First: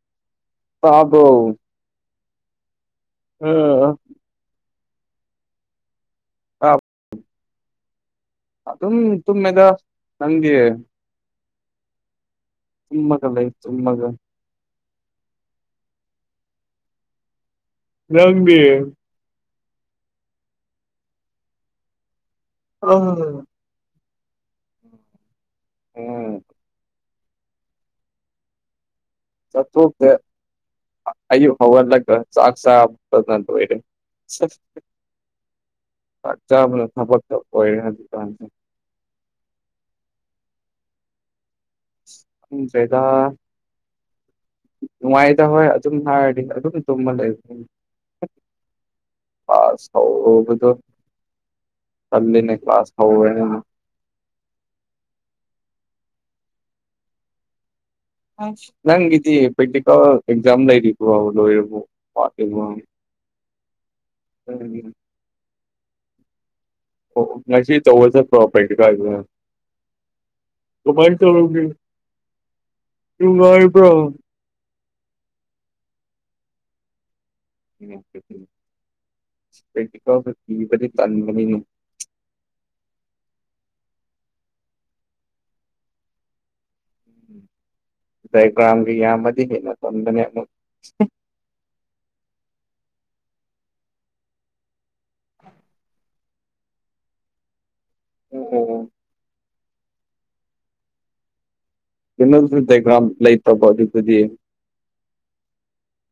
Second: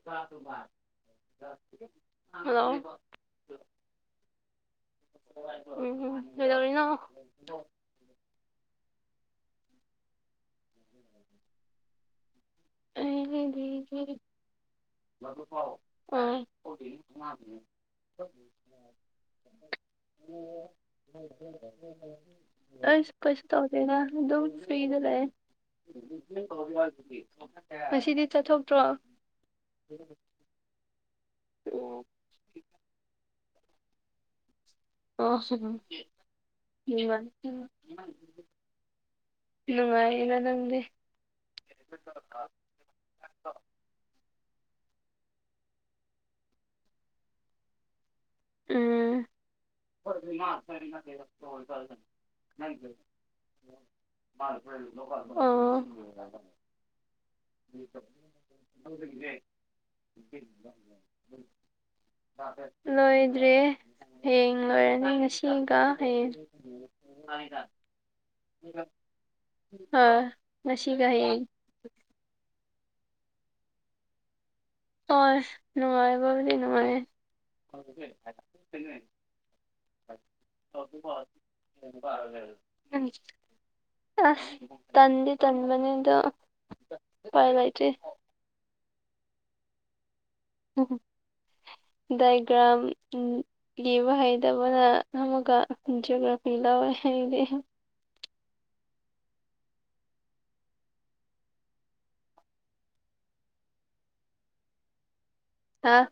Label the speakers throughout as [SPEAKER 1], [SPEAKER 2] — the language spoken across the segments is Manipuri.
[SPEAKER 1] [unintelligible]
[SPEAKER 2] ꯇꯥꯕ꯭ꯔꯣ꯫
[SPEAKER 1] ꯍꯜꯂꯣ꯫
[SPEAKER 2] [unintelligible]
[SPEAKER 1] ꯎꯝ
[SPEAKER 2] ꯑ
[SPEAKER 1] ꯀꯩꯗꯧꯔꯤꯅꯣ
[SPEAKER 2] ꯑꯗꯨꯝ ꯇꯨꯝꯃꯦ ꯗꯥ ꯅꯪꯒꯤ
[SPEAKER 1] ꯎꯝ ꯎꯝ [unintelligible]
[SPEAKER 2] ꯇꯨꯝꯃꯒ ꯂꯩ ꯇꯨꯝꯃꯒ
[SPEAKER 1] ꯎ [unintelligible]
[SPEAKER 2] ꯅꯪꯗꯤ ꯑ
[SPEAKER 1] ꯑꯩꯁ ꯀꯁ ꯇꯧꯗꯦ ꯗꯥ ꯐ꯭ꯔꯤꯗꯥ
[SPEAKER 2] ꯎꯝ
[SPEAKER 1] ꯉꯁꯤꯗꯤ ꯆꯠꯊꯣꯛꯇ꯭ꯔꯣ
[SPEAKER 2] ꯆꯠꯊꯣꯛ ꯇꯦ ꯑꯌꯨꯛ ꯍꯋꯥꯠꯂꯒ ꯆꯥꯛ ꯆꯥ ꯂꯣꯏꯔꯦ ꯁ [unintelligible]
[SPEAKER 1] ꯑꯣ ꯁꯣꯏꯚꯝ
[SPEAKER 2] ꯊꯕꯛꯇ ꯑꯣꯏꯔꯦ ꯍꯧꯖꯤꯛꯀꯥꯟꯁꯦ
[SPEAKER 1] [inaudible] ꯅꯨꯡꯉꯥꯏꯌꯦꯅ ꯅꯪꯗꯤ
[SPEAKER 2] ꯎꯪ ꯗꯔꯦꯗ ꯅꯨꯡꯉꯥꯏꯗ ꯍꯣꯏ ꯑꯗꯨꯝ ꯍꯥꯏꯔꯗꯤ ꯑꯗꯨꯝ ꯇꯨꯝꯃ ꯂꯩꯕ
[SPEAKER 1] ꯎꯝ ꯍꯣꯏ ꯗꯨ ꯃꯥ [inaudible]
[SPEAKER 2] ꯍꯧꯕꯗꯣ ꯇꯜꯂꯤꯅꯦ ꯀ꯭ꯂꯥꯁ ꯍꯧꯔꯦꯅ
[SPEAKER 1] ꯑꯣ
[SPEAKER 2] ꯅꯪꯒꯤꯗꯤ ꯄ꯭ꯔꯦꯛꯇꯤꯀꯦꯜ ꯑꯦꯛꯖꯥꯝ ꯂꯩꯔꯤꯕ꯭ꯔꯣ ꯂꯣꯏꯔꯕꯣ ꯋꯥꯠꯂꯤꯕꯣ
[SPEAKER 1] ꯂꯣꯏꯠ ꯗ꯭ꯔꯌꯦ ꯍꯌꯦꯡ
[SPEAKER 2] ꯎꯝ
[SPEAKER 1] ꯂꯣꯏꯔꯅꯤ ꯉꯁꯤꯒ ꯍꯌꯦꯡ
[SPEAKER 2] ꯑꯣ ꯑꯣ ꯉꯁꯤ ꯆꯧꯕ ꯆꯞꯄꯔꯣ ꯄꯩꯟꯇꯦ ꯀꯥꯏꯗꯨꯅ
[SPEAKER 1] ꯍ ꯉꯁꯤꯒꯍ ꯍꯌꯦꯡ
[SPEAKER 2] ꯇꯨꯝꯂꯣꯏꯕ꯭ꯔꯣ
[SPEAKER 1] ꯑꯣꯏ ꯅꯨꯡꯉꯥꯏꯕ ꯕꯨꯗꯤ ꯅꯨꯡꯉꯥꯏꯌꯦ
[SPEAKER 2] ꯄꯦꯟꯇꯤꯀꯜꯕ ꯄꯤꯕꯗꯤ ꯇꯟꯕꯅꯤꯅꯦ
[SPEAKER 1] ꯊꯣꯡꯕꯥꯜꯂ ꯂꯩꯍꯜ ꯑꯝ ꯑ ꯇꯟꯗꯤ ꯇꯟꯕꯅꯦꯗ ꯄꯥꯏ ꯂꯩꯥꯇ꯭ꯔꯤ
[SPEAKER 2] ꯗꯥꯏꯒ꯭ꯔꯥꯝꯒ ꯌꯥꯝꯃꯗꯤ ꯍꯦꯅ ꯄꯝꯕꯅꯦ ꯑꯃꯛ
[SPEAKER 1] ꯍꯝ ꯍꯝ ꯗꯥꯏꯒ꯭ꯔꯝ ꯑꯝ ꯂꯤꯕ ꯍꯩꯇꯕꯅ ꯑꯃꯨꯒ ꯖꯤꯑꯣꯒ꯭ꯔꯥꯐꯤ ꯂꯧꯋꯦ ꯍꯌꯦꯡꯗꯤ
[SPEAKER 2] ꯑꯣ ꯑꯣ ꯑꯣ ꯀꯦꯟꯗꯜꯖꯨ ꯗꯀ꯭ꯔꯥꯝ ꯂꯩꯇꯕ ꯑꯗꯨꯗꯨꯗꯤ
[SPEAKER 1] ꯍꯥꯥ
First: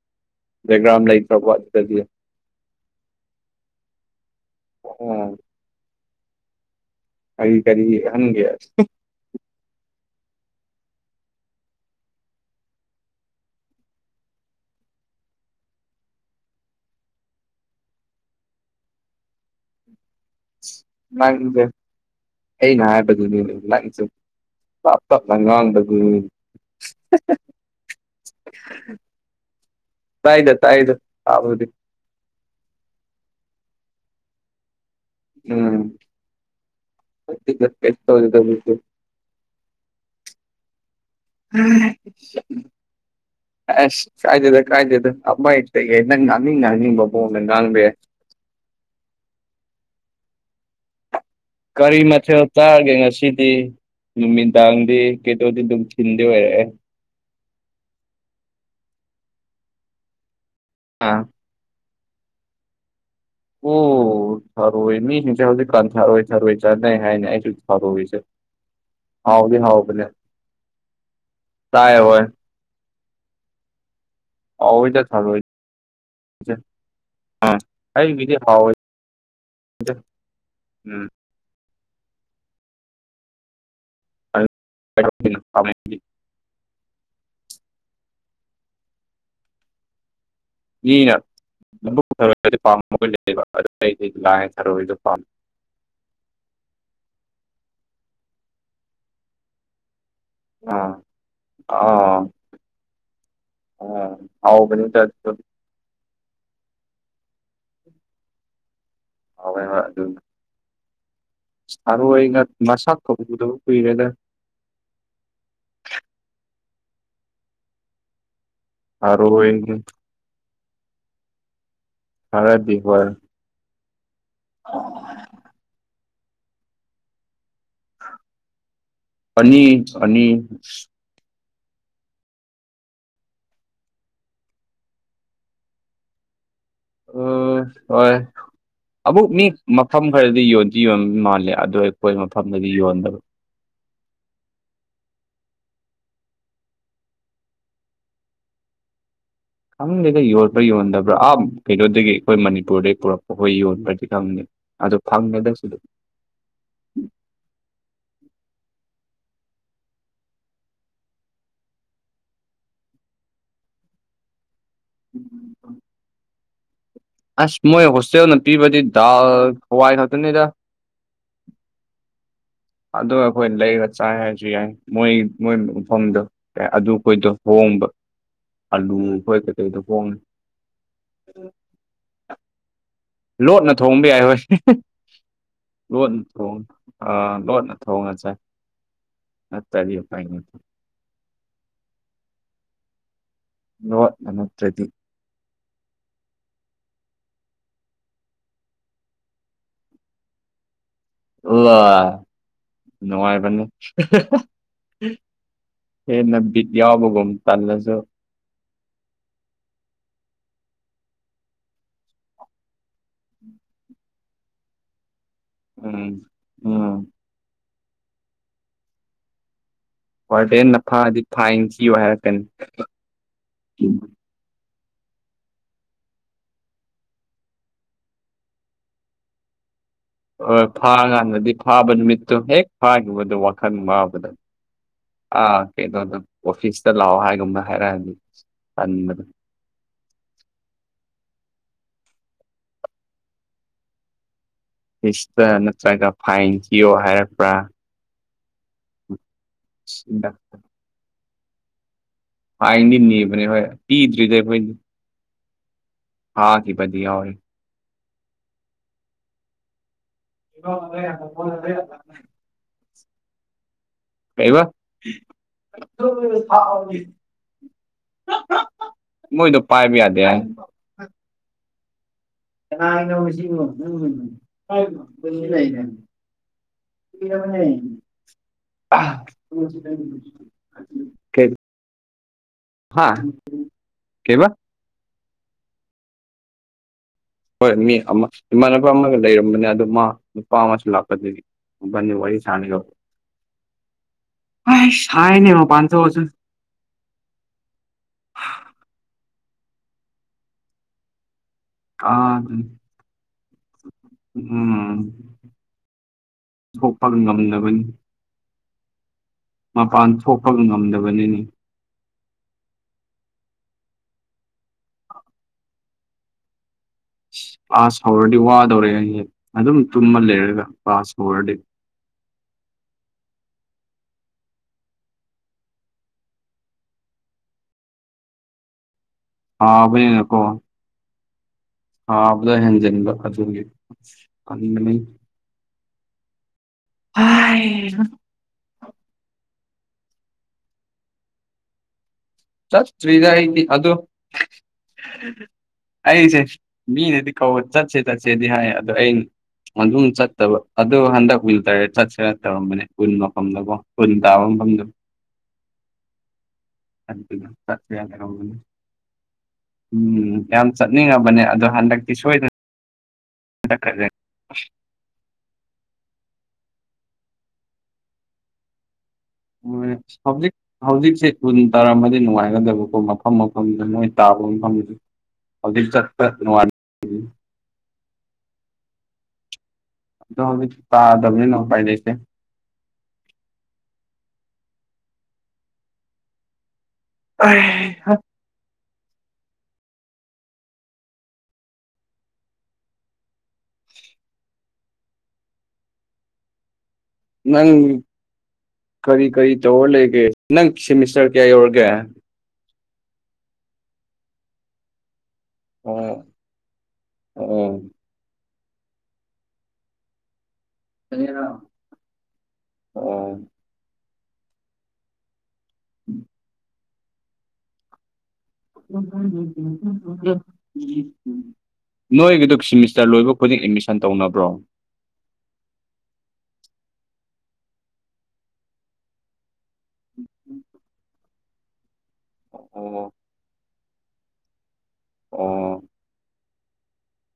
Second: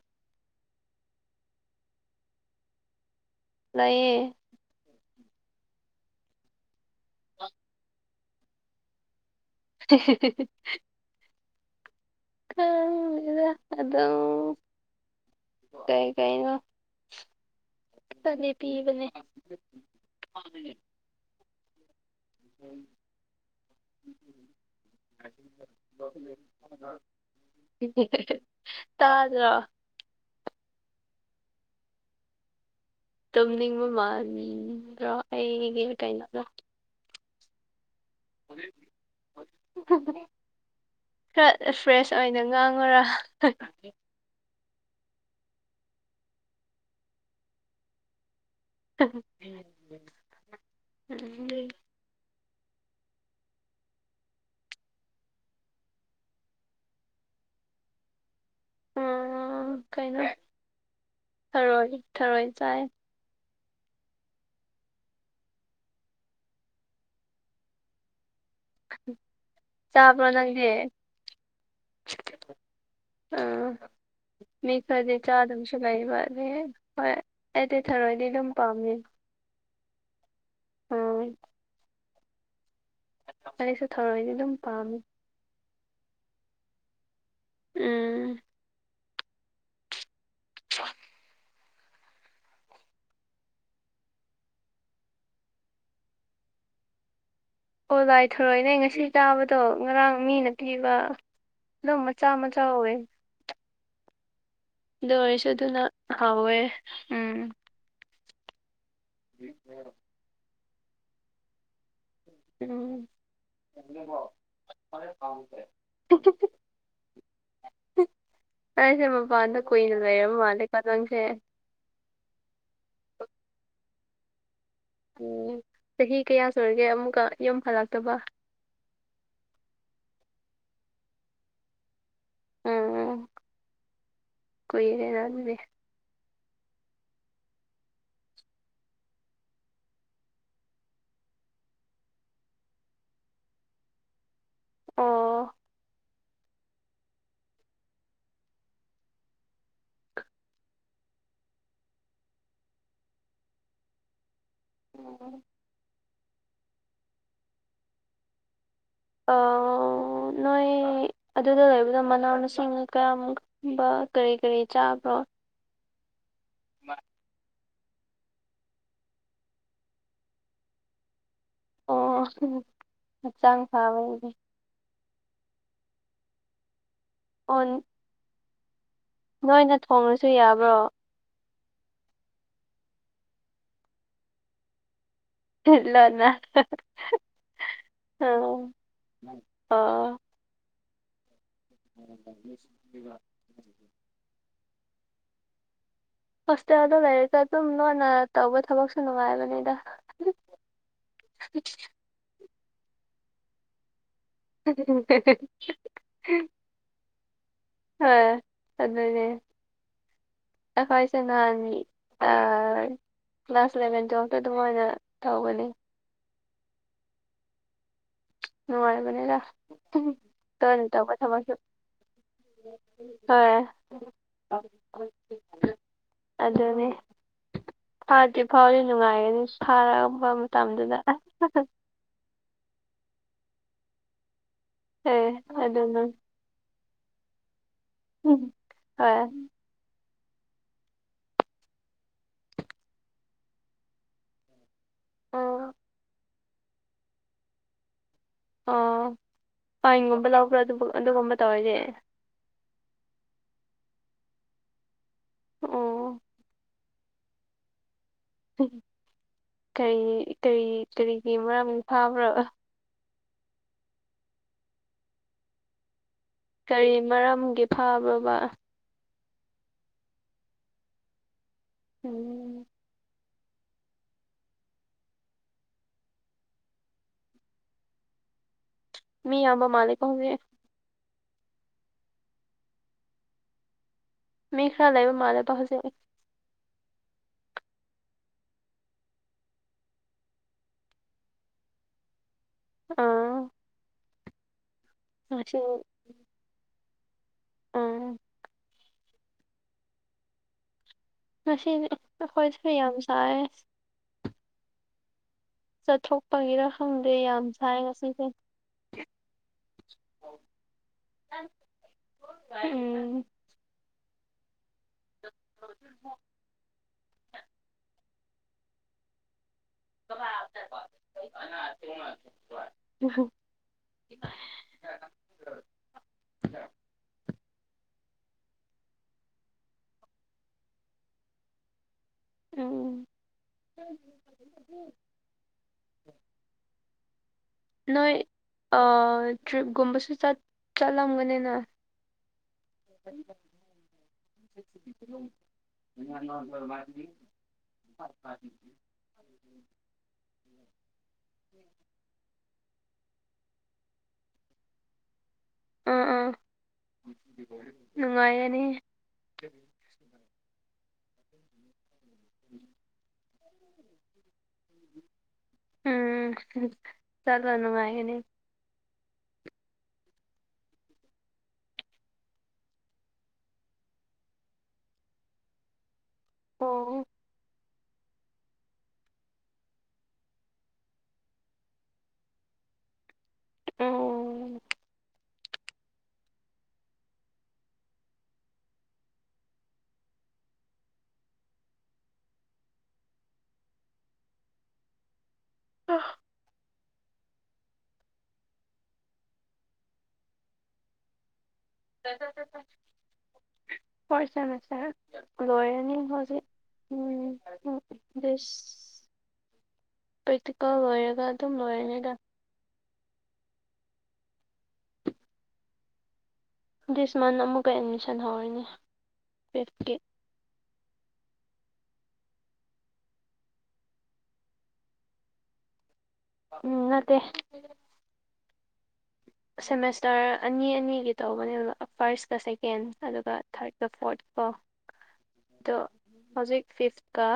[SPEAKER 2] ꯗꯥꯏꯒ꯭ꯔꯥꯝ ꯂꯩꯇꯕꯣ ꯑꯗꯨꯗꯒꯤ
[SPEAKER 1] ꯂꯩꯌꯦ
[SPEAKER 2] ꯑꯣ ꯑꯩ ꯀꯔꯤ ꯍꯟꯒꯦ
[SPEAKER 1] ꯍꯦ ꯍꯦ ꯍꯦ ꯍꯦ ꯀꯥꯡꯗꯦꯗ ꯑꯗꯣ ꯀꯩ ꯀꯩꯏꯅꯣ ꯀꯤꯇꯅꯦ ꯄꯤꯕꯅꯦ
[SPEAKER 2] ꯅꯪꯏꯌꯨꯕꯦꯞ ꯑꯩ ꯅ ꯍꯥꯏꯕꯗꯨꯅꯤꯅꯦ ꯅꯪꯁꯨ ꯄꯥꯞ ꯄꯞꯅ ꯉꯥꯡꯕꯗꯨꯅꯤ
[SPEAKER 1] ꯇꯥꯗꯔꯣ
[SPEAKER 2] ꯇꯥꯏꯗ ꯇꯥꯏꯗ ꯇꯥꯕꯕꯨꯗꯤ
[SPEAKER 1] ꯇꯨꯝꯅꯤꯡꯕ ꯃꯥꯟꯕ꯭ꯔꯥ ꯑꯩꯒꯤ
[SPEAKER 2] ꯎꯝ
[SPEAKER 1] ꯀꯩꯅꯣꯗꯣ ꯈꯔ ꯐ꯭ꯔꯦꯁ ꯑꯣꯏꯅ ꯉꯥꯡꯉꯨꯔ
[SPEAKER 2] ꯆꯥꯏꯗꯦꯗ ꯀꯥꯏꯗꯦꯗ ꯑꯃꯌꯦꯛꯇꯒꯦ ꯅꯪ ꯉꯥꯡꯅꯤꯡ ꯉꯥꯡꯅꯤꯡꯕ ꯃꯑꯣꯡꯗ ꯉꯥꯡꯕ ꯌꯥꯏ
[SPEAKER 1] ꯍ ꯍ ꯎꯝ ꯂꯩ
[SPEAKER 2] ꯀꯔꯤ ꯃꯊꯦꯜ ꯇꯥꯒꯦ ꯉꯁꯤꯗꯤ ꯅꯨꯃꯤꯗꯥꯡꯗꯤ ꯀꯩꯗꯣꯗꯤ ꯑꯗꯨꯝ ꯊꯤꯟꯗꯤ ꯑꯣꯏꯔꯛꯑꯦ
[SPEAKER 1] ꯑꯥ ꯎꯝ ꯀꯩꯅꯣ
[SPEAKER 2] ꯑꯥ
[SPEAKER 1] ꯊꯔꯣꯏ ꯊꯔꯣꯏ ꯆꯥꯏ
[SPEAKER 2] ꯑꯣ ꯊꯔꯣꯏ ꯃꯤ ꯁꯤꯡꯁꯦ ꯍꯧꯖꯤꯛ ꯀꯥꯟ ꯊꯔꯣꯏ ꯊꯔꯣꯏ ꯆꯅꯩ ꯍꯥꯏꯅꯦ ꯑꯁꯨ ꯊꯔꯣꯏꯁꯦ ꯍꯥꯎꯗꯤ ꯍꯥꯎꯕꯅꯦ
[SPEAKER 1] ꯆꯥꯕꯣ ꯅꯪꯗꯤ
[SPEAKER 2] ꯆꯥꯏ ꯍꯣꯏ
[SPEAKER 1] ꯑ ꯃꯤ
[SPEAKER 2] ꯍꯥꯎꯋꯤꯗ
[SPEAKER 1] ꯈꯗꯤ
[SPEAKER 2] ꯊꯔꯣꯏꯁꯦ
[SPEAKER 1] ꯆꯥꯗꯕꯁꯨ ꯂꯩꯌꯦꯕ ꯔꯦ ꯍꯣꯏ
[SPEAKER 2] ꯑꯥ
[SPEAKER 1] ꯑꯩꯗꯤ ꯊꯔꯣꯏꯗꯤ ꯑꯗꯨꯝ ꯄꯥꯝꯃꯦ
[SPEAKER 2] ꯑꯗꯣ
[SPEAKER 1] ꯑꯣꯏ ꯑꯩꯁꯨ ꯊꯔꯣꯏꯗꯤ ꯑꯗꯨꯝ ꯄꯥꯝꯃꯤ
[SPEAKER 2] ꯐ
[SPEAKER 1] ꯎꯝ
[SPEAKER 2] ꯃꯤꯅ ꯅꯕꯨ ꯊꯔꯣꯏꯒꯗꯤ ꯄꯥꯝꯝꯕ ꯂꯩꯕ ꯑꯗꯨ ꯑꯩꯗꯤ ꯂꯥꯏ ꯊꯔꯣꯏꯁꯨ ꯄꯥꯝꯃꯦ
[SPEAKER 1] ꯑꯣ ꯂꯥꯏꯊꯣꯔꯛꯏꯅꯦ ꯉꯁꯤ ꯆꯥꯕꯗꯣ ꯉꯔꯥꯡ ꯃꯤꯅ
[SPEAKER 2] ꯑꯥ
[SPEAKER 1] ꯊꯤꯕ ꯑꯗꯨꯝ ꯃꯆꯥ ꯃꯆꯥ ꯑꯣꯏꯦ
[SPEAKER 2] ꯑ ꯑꯥꯎꯕ
[SPEAKER 1] ꯗꯔꯁꯨ ꯑꯗꯨꯅ ꯍꯥꯎꯋꯦ ꯎꯝ
[SPEAKER 2] ꯑꯥꯏ ꯑꯗꯨ ꯁꯔ ꯋꯥ ꯑꯣꯏ ꯏ ꯉ ꯃꯁꯥꯖ
[SPEAKER 1] ꯎꯝ
[SPEAKER 2] ꯀꯧꯗ ꯀꯤꯔꯦꯦ
[SPEAKER 1] [unintelligible] ꯑꯩꯁꯦ
[SPEAKER 2] ꯊꯔꯣꯏ
[SPEAKER 1] ꯃꯄꯥꯟꯗ ꯀꯨꯏꯅ ꯂꯩꯔꯕ ꯃꯥꯜꯂꯦ ꯀꯇꯪꯁꯦ
[SPEAKER 2] ꯍꯔꯗꯤꯚꯔ
[SPEAKER 1] ꯎꯝ ꯆꯍꯤ ꯀꯌꯥ ꯁꯨꯔꯒꯦ ꯑꯃꯨꯛꯀ ꯌꯨꯝ ꯐꯠꯂꯛꯇꯕ
[SPEAKER 2] ꯑꯅꯤ ꯑꯅꯤ
[SPEAKER 1] ꯎꯝ ꯀꯔꯅꯥ ꯑꯗꯨꯃꯦ
[SPEAKER 2] ꯎ ꯍꯣꯏ ꯑꯕꯨꯛ ꯃꯤ ꯃꯐꯝ ꯈꯔꯗꯤ ꯌꯣꯟꯗꯤ ꯌꯣꯟꯕ ꯃꯥꯜꯂꯦ ꯑꯗꯨꯗꯣ ꯑꯩꯈꯣꯏ ꯃꯐꯝꯗꯗꯤ ꯌꯣꯟꯗꯕ
[SPEAKER 1] ꯑ
[SPEAKER 2] ꯈꯪꯗꯦꯗ ꯌꯣꯟꯕ꯭ꯔꯥ ꯌꯣꯟꯗꯕ꯭ꯔꯥ ꯑꯥꯞ ꯀꯩꯅꯣꯗꯒꯤ ꯑꯩꯈꯣꯏ ꯃꯅꯤꯄꯨꯔꯗꯒꯤ ꯄꯨꯔꯛꯄ ꯑꯩꯈꯣꯏ ꯌꯣꯟꯕ꯭ꯔꯗꯤ ꯈꯪꯗꯦ ꯑꯗꯨꯗꯣ ꯐꯪꯃꯦꯗꯁꯨ
[SPEAKER 1] ꯅꯣꯏ ꯑꯗꯨꯗ ꯂꯩꯕꯗꯣ ꯃꯅꯥꯎ ꯃꯁꯤꯡꯅ ꯀꯌꯥꯝꯕ ꯀꯔꯤ ꯀꯔꯤ ꯆꯥꯕ꯭ꯔꯣ [unintelligible]
[SPEAKER 2] ꯑꯁ ꯃꯣꯏ ꯍꯣꯁꯇꯦꯜꯅ ꯄꯤꯕꯗꯤ ꯗꯥꯜ ꯍꯋꯥꯏ ꯈꯥꯛꯇꯅꯤꯗ
[SPEAKER 1] ꯑꯣ
[SPEAKER 2] ꯑ ꯑꯩꯈꯣꯏ
[SPEAKER 1] ꯍꯛꯆꯥꯡ
[SPEAKER 2] ꯂꯩꯒ ꯆꯥꯏ
[SPEAKER 1] ꯐꯕꯒꯤꯅꯦ
[SPEAKER 2] ꯍꯥꯏꯔꯁꯨ ꯌꯥꯏ ꯃꯣꯏ ꯃꯣꯏ ꯃꯐꯝꯗꯣ ꯑꯗꯨ ꯑꯩꯈꯣꯏꯗ
[SPEAKER 1] ꯑꯣ
[SPEAKER 2] ꯍꯣꯡꯕ ꯑꯂꯨ ꯈꯣꯏ
[SPEAKER 1] ꯅꯣꯏꯅ
[SPEAKER 2] ꯀꯩꯀꯩꯗꯣ ꯍꯣꯡꯉꯦ
[SPEAKER 1] ꯊꯣꯡꯉꯁꯨ ꯌꯥꯕ꯭ꯔꯣ
[SPEAKER 2] ꯂꯣꯠꯅ ꯊꯣꯡꯕ ꯌꯥꯏ ꯍꯣꯏ ꯌ
[SPEAKER 1] ꯂꯣꯟꯅ
[SPEAKER 2] ꯑ ꯂꯣꯟꯅ ꯊꯣꯡꯅ ꯆꯥꯏ
[SPEAKER 1] ꯑꯣ
[SPEAKER 2] ꯅꯠꯇ꯭ꯔꯗꯤꯥꯏꯅꯤ
[SPEAKER 1] ꯑꯣꯕ
[SPEAKER 2] ꯅ ꯅꯃꯇ꯭ꯔꯦꯗꯤ
[SPEAKER 1] ꯍꯣꯁꯇꯦꯜꯗ ꯂꯩꯔꯤꯒ ꯑꯗꯨꯝ ꯅꯣꯟꯅ ꯇꯧꯕ ꯊꯕꯛꯁꯨ ꯅꯨꯡꯉꯥꯏꯕꯅꯤꯗ
[SPEAKER 2] ꯑꯣ ꯅꯉꯥꯏ ꯃꯅꯤ ꯍꯦꯟꯅꯕꯤ ꯌꯥꯎꯕꯒꯝ ꯇꯥꯟꯅ
[SPEAKER 1] ꯑ ꯑꯗꯨꯅꯦ ꯁꯦ ꯅ ꯑ ꯀ꯭ꯂꯥꯁ ꯏꯂꯚꯦꯟ ꯇꯦꯜꯐꯇ ꯑꯗꯨꯃꯥꯏꯅ ꯇꯧꯕꯅꯤ
[SPEAKER 2] ꯎꯝ ꯎꯝ
[SPEAKER 1] ꯅꯨꯡꯉꯥꯏꯕꯅꯦꯗ
[SPEAKER 2] ꯋꯥꯔꯗꯦꯟꯅ
[SPEAKER 1] ꯇꯧꯏꯅ ꯇꯧꯕ
[SPEAKER 2] ꯐꯥꯗꯤ
[SPEAKER 1] ꯊꯕꯛꯁꯨ
[SPEAKER 2] ꯐꯥꯏꯟ ꯊꯤꯌꯣ ꯍꯥꯏꯔꯛꯀꯅꯤ
[SPEAKER 1] ꯍꯣꯏ [unintelligible] ꯑꯗꯨꯅꯦ ꯐꯥꯗꯤ ꯐꯥꯎꯗꯤ ꯅꯨꯡꯉꯥꯏꯒꯅꯤ ꯐꯥꯔ
[SPEAKER 2] ꯍꯣꯏ ꯐꯥꯀꯥꯟꯗꯗꯤ ꯐꯥꯕ ꯅꯨꯃꯤꯠꯇꯣ ꯍꯦꯛ ꯐꯥꯈꯤꯕꯗꯣ ꯋꯥꯈꯜ ꯋꯥꯕꯗ
[SPEAKER 1] ꯑꯦ
[SPEAKER 2] ꯑꯥ
[SPEAKER 1] ꯑꯗꯨꯅ
[SPEAKER 2] ꯀꯩꯩꯅꯣꯗ ꯑꯣꯐꯤꯁꯇ ꯂꯥꯛꯑꯣ ꯍꯥꯏꯒꯨꯝꯕ ꯍꯥꯏꯔꯛꯑꯅꯤ
[SPEAKER 1] ꯎꯝ ꯍꯣꯏ ꯑꯣ
[SPEAKER 2] ꯑꯣꯐꯤꯁꯇ ꯅꯠꯇ꯭ꯔꯒ ꯐꯥꯏꯟ ꯊꯤꯌꯣ ꯍꯥꯏꯔꯛꯄ꯭ꯔꯥ
[SPEAKER 1] ꯑꯣ ꯐꯥꯏꯟꯒꯨꯝꯕ ꯂꯧꯕ꯭ꯔꯥ ꯑꯗꯨ ꯑꯗꯨꯒꯨꯝꯕ ꯇꯧꯔꯗꯤ
[SPEAKER 2] ꯐꯥꯏꯟꯗꯤ ꯅꯤꯕꯅꯦ ꯍꯣꯏ ꯄꯤꯗ꯭ꯔꯤꯗ ꯑꯩꯈꯣꯏ
[SPEAKER 1] ꯑꯣ
[SPEAKER 2] ꯐꯥꯈꯤꯕꯗꯤ ꯌꯥꯎꯋꯦ
[SPEAKER 1] ꯀꯩ ꯀꯩ ꯀꯔꯤꯒꯤ ꯃꯔꯝ ꯐꯥꯕ꯭ꯔꯣ
[SPEAKER 2] ꯀꯩꯕ [unintelligible]
[SPEAKER 1] ꯀꯔꯤ ꯃꯔꯝꯒꯤ ꯐꯥꯕ꯭ꯔꯕ
[SPEAKER 2] ꯃꯣꯏꯗꯣ ꯄꯥꯏꯕ ꯌꯥꯗꯦ ꯍꯥꯏ
[SPEAKER 1] ꯎꯝ
[SPEAKER 2] [unintelligible] [unintelligible]
[SPEAKER 1] ꯃꯤ ꯌꯥꯝꯕ ꯃꯥꯜꯂꯦꯀꯣ ꯍꯧꯖꯤꯛ
[SPEAKER 2] [unintelligible] ꯍꯥ ꯀꯩꯕ
[SPEAKER 1] ꯃꯤ ꯈꯔ ꯂꯩꯕ ꯃꯥꯜꯂꯦꯕ ꯍꯧꯖꯤꯛ
[SPEAKER 2] ꯍꯣꯏ ꯃꯤ ꯑꯃ ꯏꯃꯥꯟꯅꯕ ꯑꯃꯒ ꯂꯩꯔꯝꯕꯅꯦ ꯑꯗꯨ ꯃꯥ ꯅꯨꯄꯥ ꯑꯃꯁꯨ ꯂꯥꯛꯄꯗꯒꯤ ꯃꯕꯥꯅꯤ ꯋꯥꯔꯤ [unintelligible]
[SPEAKER 1] ꯑꯥ
[SPEAKER 2] ꯑꯩꯁ ꯁꯥꯏꯅꯦ
[SPEAKER 1] ꯉꯁꯤ
[SPEAKER 2] ꯃꯄꯥꯟ ꯊꯦꯛꯑꯁꯨ
[SPEAKER 1] ꯎꯝ ꯉꯁꯤꯗꯤ
[SPEAKER 2] ꯑꯥ
[SPEAKER 1] ꯑꯩꯈꯣꯏꯁꯨ ꯌꯥꯝ ꯁꯥꯏ
[SPEAKER 2] ꯎꯝ
[SPEAKER 1] ꯆꯠꯊꯣꯛꯄꯒꯤꯔ
[SPEAKER 2] ꯊꯣꯛꯄ
[SPEAKER 1] ꯈꯪꯗꯦ ꯌꯥꯝ ꯁꯥꯏ
[SPEAKER 2] ꯉꯝꯗꯕꯅꯤ
[SPEAKER 1] ꯉꯁꯤꯁꯦ
[SPEAKER 2] ꯃꯄꯥꯟ ꯊꯣꯛꯄꯒ ꯉꯝꯗꯕꯅꯤꯅꯤ
[SPEAKER 1] ꯎꯝ [inaudible]
[SPEAKER 2] ꯀ꯭ꯂꯥꯁ ꯍꯧꯔꯗꯤ ꯋꯥꯗꯧꯔꯦ ꯑꯩꯁꯦ ꯑꯗꯨꯝ ꯇꯨꯝꯃ ꯂꯩꯔꯒ ꯀ꯭ꯂꯥꯁ ꯍꯧꯔꯗꯤ
[SPEAKER 1] [unintelligible]
[SPEAKER 2] ꯁꯥꯕꯅꯦꯅꯀꯣ ꯁꯥꯕꯗꯣ
[SPEAKER 1] ꯎꯝ
[SPEAKER 2] ꯍꯦꯟꯖꯤꯟꯕ ꯑꯗꯨꯒꯤ ꯇꯟꯕꯅꯦ [unintelligible]
[SPEAKER 1] ꯅꯣꯏ ꯑ ꯇ꯭ꯔꯤꯞꯀꯨꯝꯕꯁꯨ ꯆꯠ ꯆꯠꯂꯝꯒꯅꯤꯅ
[SPEAKER 2] ꯆꯠꯇ꯭ꯔꯤꯗ ꯑꯩꯗꯤ ꯑꯗꯨ ꯑꯩꯁꯦ ꯃꯤꯅꯗꯤ ꯀꯧꯕ ꯆꯠꯁꯦ ꯆꯠꯁꯦꯗꯤ ꯍꯥꯏ ꯑꯗꯣ ꯑꯩꯅ ꯑꯗꯨꯝ ꯆꯠꯇꯕ ꯑꯗꯨ ꯍꯟꯗꯛ ꯋꯤꯟꯇꯔ ꯆꯠꯁꯤꯔ ꯇꯧꯔꯝꯕꯅꯦ ꯎꯟ ꯃꯐꯝꯗꯀꯣ ꯎꯟ ꯇꯥꯕ ꯃꯐꯝꯗꯨ
[SPEAKER 1] ꯎꯝ ꯎꯝ
[SPEAKER 2] [unintelligible] ꯎꯝ ꯌꯥꯝ ꯆꯠꯅꯤꯡꯉꯕꯅꯦ ꯑꯗꯣ ꯍꯟꯗꯛꯇꯤ ꯁꯣꯏꯗꯅ [unintelligible]
[SPEAKER 1] ꯎꯝ ꯆꯠꯂꯣ ꯅꯨꯡꯉꯥꯏꯒꯅꯤ
[SPEAKER 2] [unintelligible] ꯍꯧꯖꯤꯛ ꯍꯧꯖꯤꯛꯁꯦ ꯀꯨꯟ ꯇꯔꯥꯃꯗꯤ ꯅꯨꯡꯉꯥꯏꯒꯗꯕꯀꯣ ꯃꯐꯝ ꯃꯐꯝꯗ ꯃꯣꯏ ꯇꯥꯕ ꯃꯐꯝꯁꯦ ꯍꯧꯖꯤꯛ ꯆꯠꯄ
[SPEAKER 1] ꯑꯣ
[SPEAKER 2] [unintelligible] ꯑꯗꯨꯣ ꯍꯧ ꯇꯥꯗꯕꯅꯤꯅꯣ ꯄꯥꯏ ꯂꯩꯩꯇꯦ
[SPEAKER 1] ꯎꯝ
[SPEAKER 2] ꯍ
[SPEAKER 1] ꯑꯥ
[SPEAKER 2] ꯅꯪ ꯀꯔꯤ ꯀꯔꯤ ꯇꯧꯔ ꯂꯩꯒꯦ ꯅꯪ ꯁꯦꯃꯤꯁꯇꯔ ꯀꯌꯥ ꯌꯧꯔꯒꯦ
[SPEAKER 1] ꯄꯣꯏꯁꯥꯁ ꯂꯣꯏꯔꯅꯤ
[SPEAKER 2] ꯑꯣ
[SPEAKER 1] ꯍꯧꯖꯤꯛ ꯎꯝ ꯎ
[SPEAKER 2] ꯑꯣ
[SPEAKER 1] ꯁ ꯄ꯭ꯔꯦꯛꯇꯤꯀꯜ ꯂꯣꯏꯔꯒ ꯑꯗꯨꯝ ꯂꯣꯏꯔꯅꯤꯗ
[SPEAKER 2] ꯑꯣ ꯎꯝ
[SPEAKER 1] ꯗꯤꯁ ꯃꯟꯠ ꯑꯃꯨꯛꯀ ꯑꯦꯗꯃꯤꯁꯟ ꯍꯧꯔꯅꯤ ꯐꯤꯐꯀꯤ
[SPEAKER 2] [inaudible] ꯅꯣꯏꯒꯤꯗ ꯁꯤꯦꯃꯤꯁꯇꯔ ꯂꯣꯏꯕ ꯈꯨꯗꯤꯡ ꯑꯦꯠꯃꯤꯁꯟ ꯇꯧꯅꯕ꯭ꯔꯣ
[SPEAKER 1] ꯎꯝ ꯅꯠꯇꯦ ꯁꯦꯃꯤꯁꯇꯔ ꯑꯅꯤ ꯑꯅꯤꯒꯤ ꯇꯧꯕꯅꯦꯕ ꯐꯥꯔꯁꯀ ꯁꯦꯀꯦꯟ
[SPEAKER 2] ꯑꯣ
[SPEAKER 1] ꯑꯗꯨꯒ ꯊꯥꯔꯠꯀ ꯐꯣꯔꯠꯀꯣ ꯑꯗꯣ
[SPEAKER 2] ꯑꯣ
[SPEAKER 1] ꯍꯧꯖꯤꯛ ꯐꯤꯐ ꯀ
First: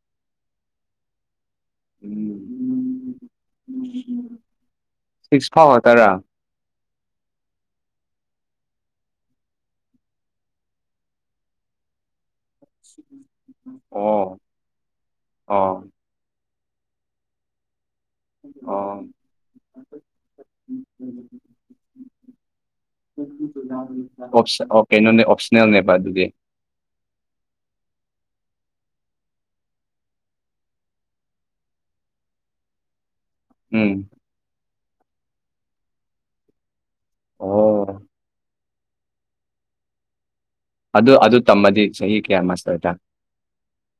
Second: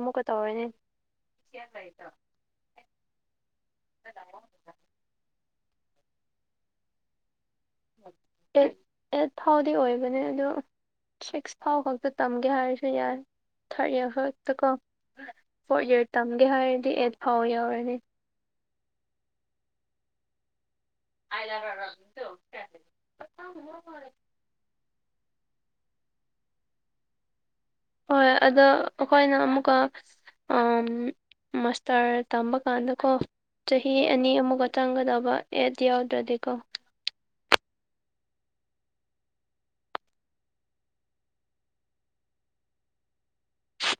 [SPEAKER 1] ꯕꯦꯛꯃꯨꯛꯀ ꯇꯧꯔꯣꯏꯅꯦ
[SPEAKER 2] ꯎꯝ ꯁꯤꯛꯁ ꯐꯥꯎ ꯇꯔꯥ
[SPEAKER 1] ꯑꯦꯠ ꯑꯦꯠ ꯊꯥꯎꯗꯤ ꯑꯣꯏꯕꯅꯦ ꯑꯗꯣ ꯁꯤꯛꯁ ꯊꯥꯎ ꯈꯛꯇ ꯇꯝꯒꯦ ꯍꯥꯏꯔꯁꯨ ꯌꯥꯔ ꯊꯥꯔꯠ ꯏꯌꯥꯔ
[SPEAKER 2] ꯑꯣ
[SPEAKER 1] ꯐꯥꯎꯛꯇ ꯀꯣ ꯐꯣꯔ
[SPEAKER 2] ꯑꯣ
[SPEAKER 1] ꯏꯌꯥꯔ ꯇꯝꯒꯦ ꯍꯥꯏꯔꯗꯤ ꯑꯩꯠ ꯐꯥꯎ ꯌꯥꯎꯔꯅꯤ
[SPEAKER 2] ꯑꯥ
[SPEAKER 1] ꯑꯥꯏꯗ ꯑꯗꯨꯔ
[SPEAKER 2] ꯑꯣ ꯑꯣ ꯀꯩꯅꯣꯅꯦ ꯑꯣꯞꯁꯅꯦꯜꯅꯦꯕ ꯑꯗꯨꯗꯤ
[SPEAKER 1] ꯍꯣꯏꯣꯏ ꯑꯗ ꯑꯩꯈꯣꯏꯅ ꯑꯃꯨꯛꯀ ꯑ ꯃꯁꯇꯔ ꯇꯝꯕ ꯀꯥꯟꯗꯀꯣ
[SPEAKER 2] ꯎꯝ
[SPEAKER 1] ꯆꯍꯤ ꯑꯅꯤ ꯑꯃꯨꯛꯒ ꯆꯪꯒꯗꯕ ꯑꯦꯗ ꯌꯥꯎꯗ꯭ꯔꯗꯤꯀꯣ
[SPEAKER 2] ꯑꯣ ꯑꯗꯨ ꯑꯗꯨ ꯇꯝꯃꯗꯤ ꯆꯍꯤ ꯀꯌꯥꯃꯇꯋꯦꯇꯥ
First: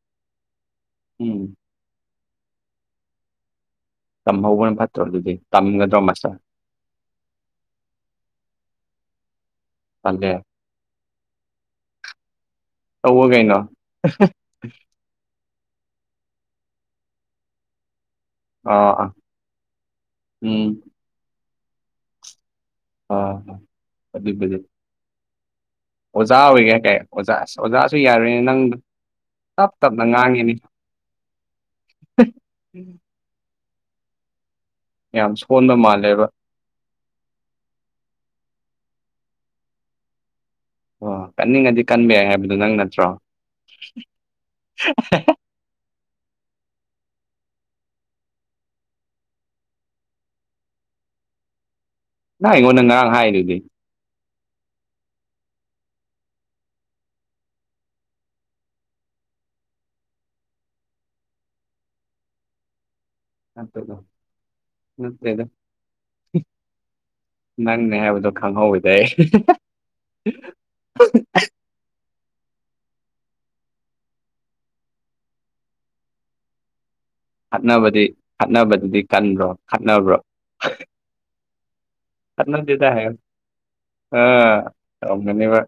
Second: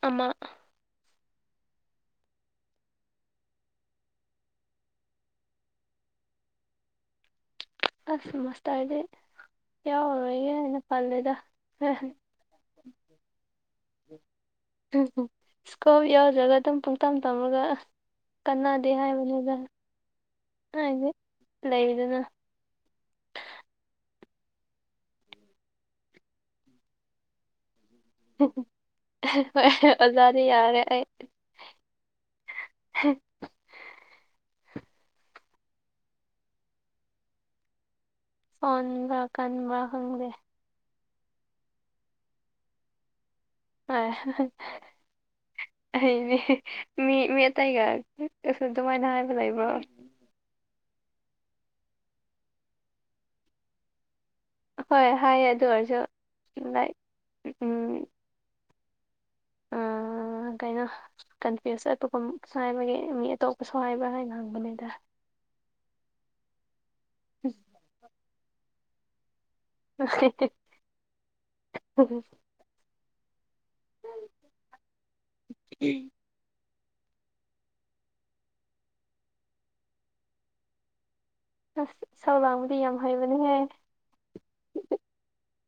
[SPEAKER 1] ꯑꯃ
[SPEAKER 2] ꯎꯝ ꯇꯝꯍꯧꯕꯅ ꯐꯠꯇ꯭ꯔꯣ ꯑꯗꯨꯗꯤ ꯇꯝꯒꯗ꯭ꯔꯣ ꯃꯆꯥ
[SPEAKER 1] ꯑꯁ ꯃꯥꯁꯇꯔꯗꯤ
[SPEAKER 2] ꯇꯜꯂꯦ
[SPEAKER 1] ꯌꯥꯎꯔꯔꯣꯏꯒꯦ ꯍꯥꯏꯅ ꯄꯜꯂꯦꯗꯅꯤ
[SPEAKER 2] ꯇꯧꯕ ꯀꯩꯅꯣ
[SPEAKER 1] ꯎꯝ ꯏꯁꯀꯣꯞ ꯌꯥꯎꯖꯒ ꯑꯗꯨꯝ ꯄꯨꯡꯇꯝ ꯇꯝꯃꯒ ꯀꯥꯟꯅꯗꯦ
[SPEAKER 2] ꯑꯥ ꯑꯥ
[SPEAKER 1] ꯍꯥꯏꯕꯅꯤ ꯑꯣꯖꯥ
[SPEAKER 2] ꯎꯝ
[SPEAKER 1] ꯍꯦ ꯂꯩꯗꯅ
[SPEAKER 2] ꯑ ꯑꯗꯨ ꯑꯣꯖꯥ ꯑꯣꯏꯒꯦ ꯀꯦ ꯑꯣꯖ ꯑꯣꯖꯥꯁꯨ ꯌꯥꯔꯨꯅꯦ ꯅꯪꯗ ꯇꯞ
[SPEAKER 1] ꯍꯣꯏ
[SPEAKER 2] ꯇꯞꯅ
[SPEAKER 1] ꯑꯣꯖꯥꯗꯤ
[SPEAKER 2] ꯉꯥꯡꯉꯤꯅꯤ
[SPEAKER 1] ꯌꯥꯔꯦ ꯑꯩ
[SPEAKER 2] [unintelligible] ꯌꯥꯝ ꯁꯣꯟꯕ ꯃꯥꯜꯂꯦꯕ
[SPEAKER 1] ꯁꯣꯟꯕ꯭ꯔꯥ ꯀꯟꯕ꯭ꯔꯥ ꯈꯪꯗꯦ
[SPEAKER 2] ꯑꯣ ꯀꯟꯅꯤꯡꯉꯗꯤ ꯀꯟꯕ ꯌꯥꯏ ꯍꯥꯏꯕꯗꯨꯣ ꯅꯪ ꯅꯠꯇ꯭ꯔꯣ
[SPEAKER 1] ꯑꯥ ꯑꯩꯅꯦ ꯃꯤ ꯃꯤ ꯑꯇꯩꯒ ꯀꯁꯨ ꯑꯗꯨꯃꯥꯏꯅ ꯍꯥꯏꯕ ꯂꯩꯕ꯭ꯔꯣ
[SPEAKER 2] ꯅꯍ ꯑꯩꯉꯣꯟꯗ ꯉꯔꯥꯡ ꯍꯥꯏꯗꯨꯗꯤ
[SPEAKER 1] ꯍꯣꯏ ꯍꯥꯏꯌꯦ ꯑꯗꯨ ꯑꯣꯏꯔꯁꯨ ꯂꯥꯏ ꯎꯝ ꯀꯩꯅꯣ ꯀꯟꯐ꯭ꯌꯨꯁ ꯆꯠꯄꯒꯨꯝ ꯁꯥꯏꯕꯒꯤ ꯃꯤ ꯑꯇꯣꯞꯄꯁꯨ
[SPEAKER 2] ꯅꯠꯇꯦꯗꯣ
[SPEAKER 1] ꯍꯥꯏꯕ꯭ꯔꯥ ꯍꯥꯏꯅ ꯍꯪꯕꯅꯤꯗ
[SPEAKER 2] ꯅꯠꯇꯦꯗ ꯅꯪꯦ ꯌꯥꯎꯗꯨꯣ ꯈꯪꯍꯧꯗꯦ
[SPEAKER 1] ꯑꯦ ꯎꯝ
[SPEAKER 2] ꯈꯠꯅꯕꯗꯤ ꯈꯠꯅꯕꯗꯨꯗꯤ ꯀꯟꯕ꯭ꯔꯣ ꯈꯠꯅꯕ꯭ꯔꯣ
[SPEAKER 1] ꯑꯁ ꯏꯁꯧ ꯂꯥꯡꯕꯗꯤ
[SPEAKER 2] ꯅꯗꯤꯗ
[SPEAKER 1] ꯌꯥꯝ
[SPEAKER 2] ꯍꯥꯏ
[SPEAKER 1] ꯍꯩꯕꯅꯦꯍꯦ
[SPEAKER 2] ꯑꯅꯅꯤꯕ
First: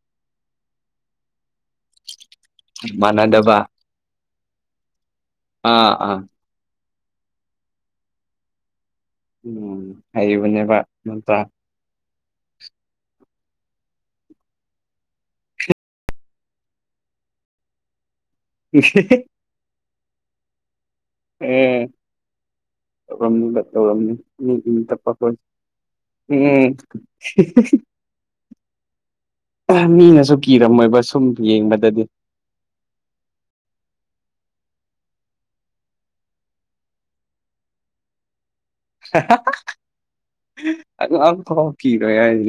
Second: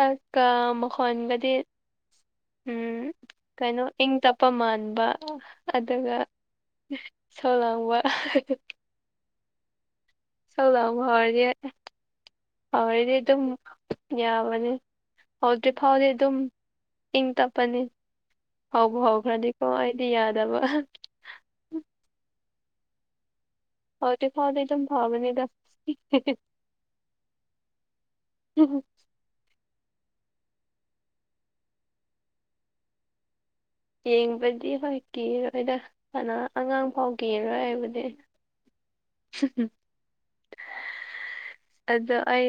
[SPEAKER 1] ꯑꯥ ꯀ ꯃꯈꯣꯟꯒꯗꯤ ꯎꯝ
[SPEAKER 2] ꯃꯥꯟꯅꯗꯕ
[SPEAKER 1] ꯀꯩꯅꯣ ꯏꯪ ꯇꯞꯄ ꯃꯥꯟꯕ
[SPEAKER 2] ꯑꯥ ꯑꯥ
[SPEAKER 1] ꯑꯗꯨꯒ ꯁꯣ ꯂꯥꯡꯕ
[SPEAKER 2] ꯎꯝ ꯍꯩꯕꯅꯦꯕ
[SPEAKER 1] ꯆꯜꯗ
[SPEAKER 2] ꯅꯠꯇ꯭ꯔꯥ
[SPEAKER 1] ꯐꯔꯒꯤ ꯍꯔꯗꯤ ꯑꯗꯨꯝ ꯌꯥꯕꯅꯤ ꯍꯧꯗ꯭ꯔꯤ ꯐꯥꯎꯗꯤ ꯑꯗꯨꯝ ꯏꯪ ꯇꯞꯄꯅꯤ ꯍꯥꯎꯕ ꯍꯧꯈ꯭ꯔꯗꯤꯀꯣ ꯑꯩꯗꯤ ꯌꯥꯗꯕ
[SPEAKER 2] ꯎꯝ ꯇꯧꯔꯝꯅꯤꯕ ꯇꯧꯔꯝꯅꯤ
[SPEAKER 1] ꯍꯧꯗ꯭ꯔꯤ
[SPEAKER 2] ꯃꯤ
[SPEAKER 1] ꯐꯥꯎꯗꯤ
[SPEAKER 2] ꯏꯅꯤ
[SPEAKER 1] ꯑꯗꯨꯝ
[SPEAKER 2] ꯇꯞꯄ ꯈꯣꯏ
[SPEAKER 1] ꯐꯕꯅꯤꯗ
[SPEAKER 2] ꯎꯝꯝ
[SPEAKER 1] ꯎꯝ
[SPEAKER 2] ꯃꯤꯅꯁꯨ ꯀꯤꯔꯝꯃꯣꯏꯕ ꯁꯨꯝ ꯌꯦꯡꯕꯗꯗꯤ
[SPEAKER 1] ꯌꯦꯡꯕꯗꯤ ꯍꯣꯏ ꯀꯤꯔꯣꯏꯗ ꯀꯅꯥ ꯑꯉꯥꯡ ꯐꯥꯎ ꯀꯤꯔꯣꯏ ꯍꯥꯏꯕꯨꯗꯤ
[SPEAKER 2] ꯑꯝꯐꯥꯎ
[SPEAKER 1] ꯑꯗꯣ
[SPEAKER 2] ꯀꯤꯔꯣꯏ ꯍꯥꯏꯁꯤꯅꯤ
[SPEAKER 1] ꯑꯩ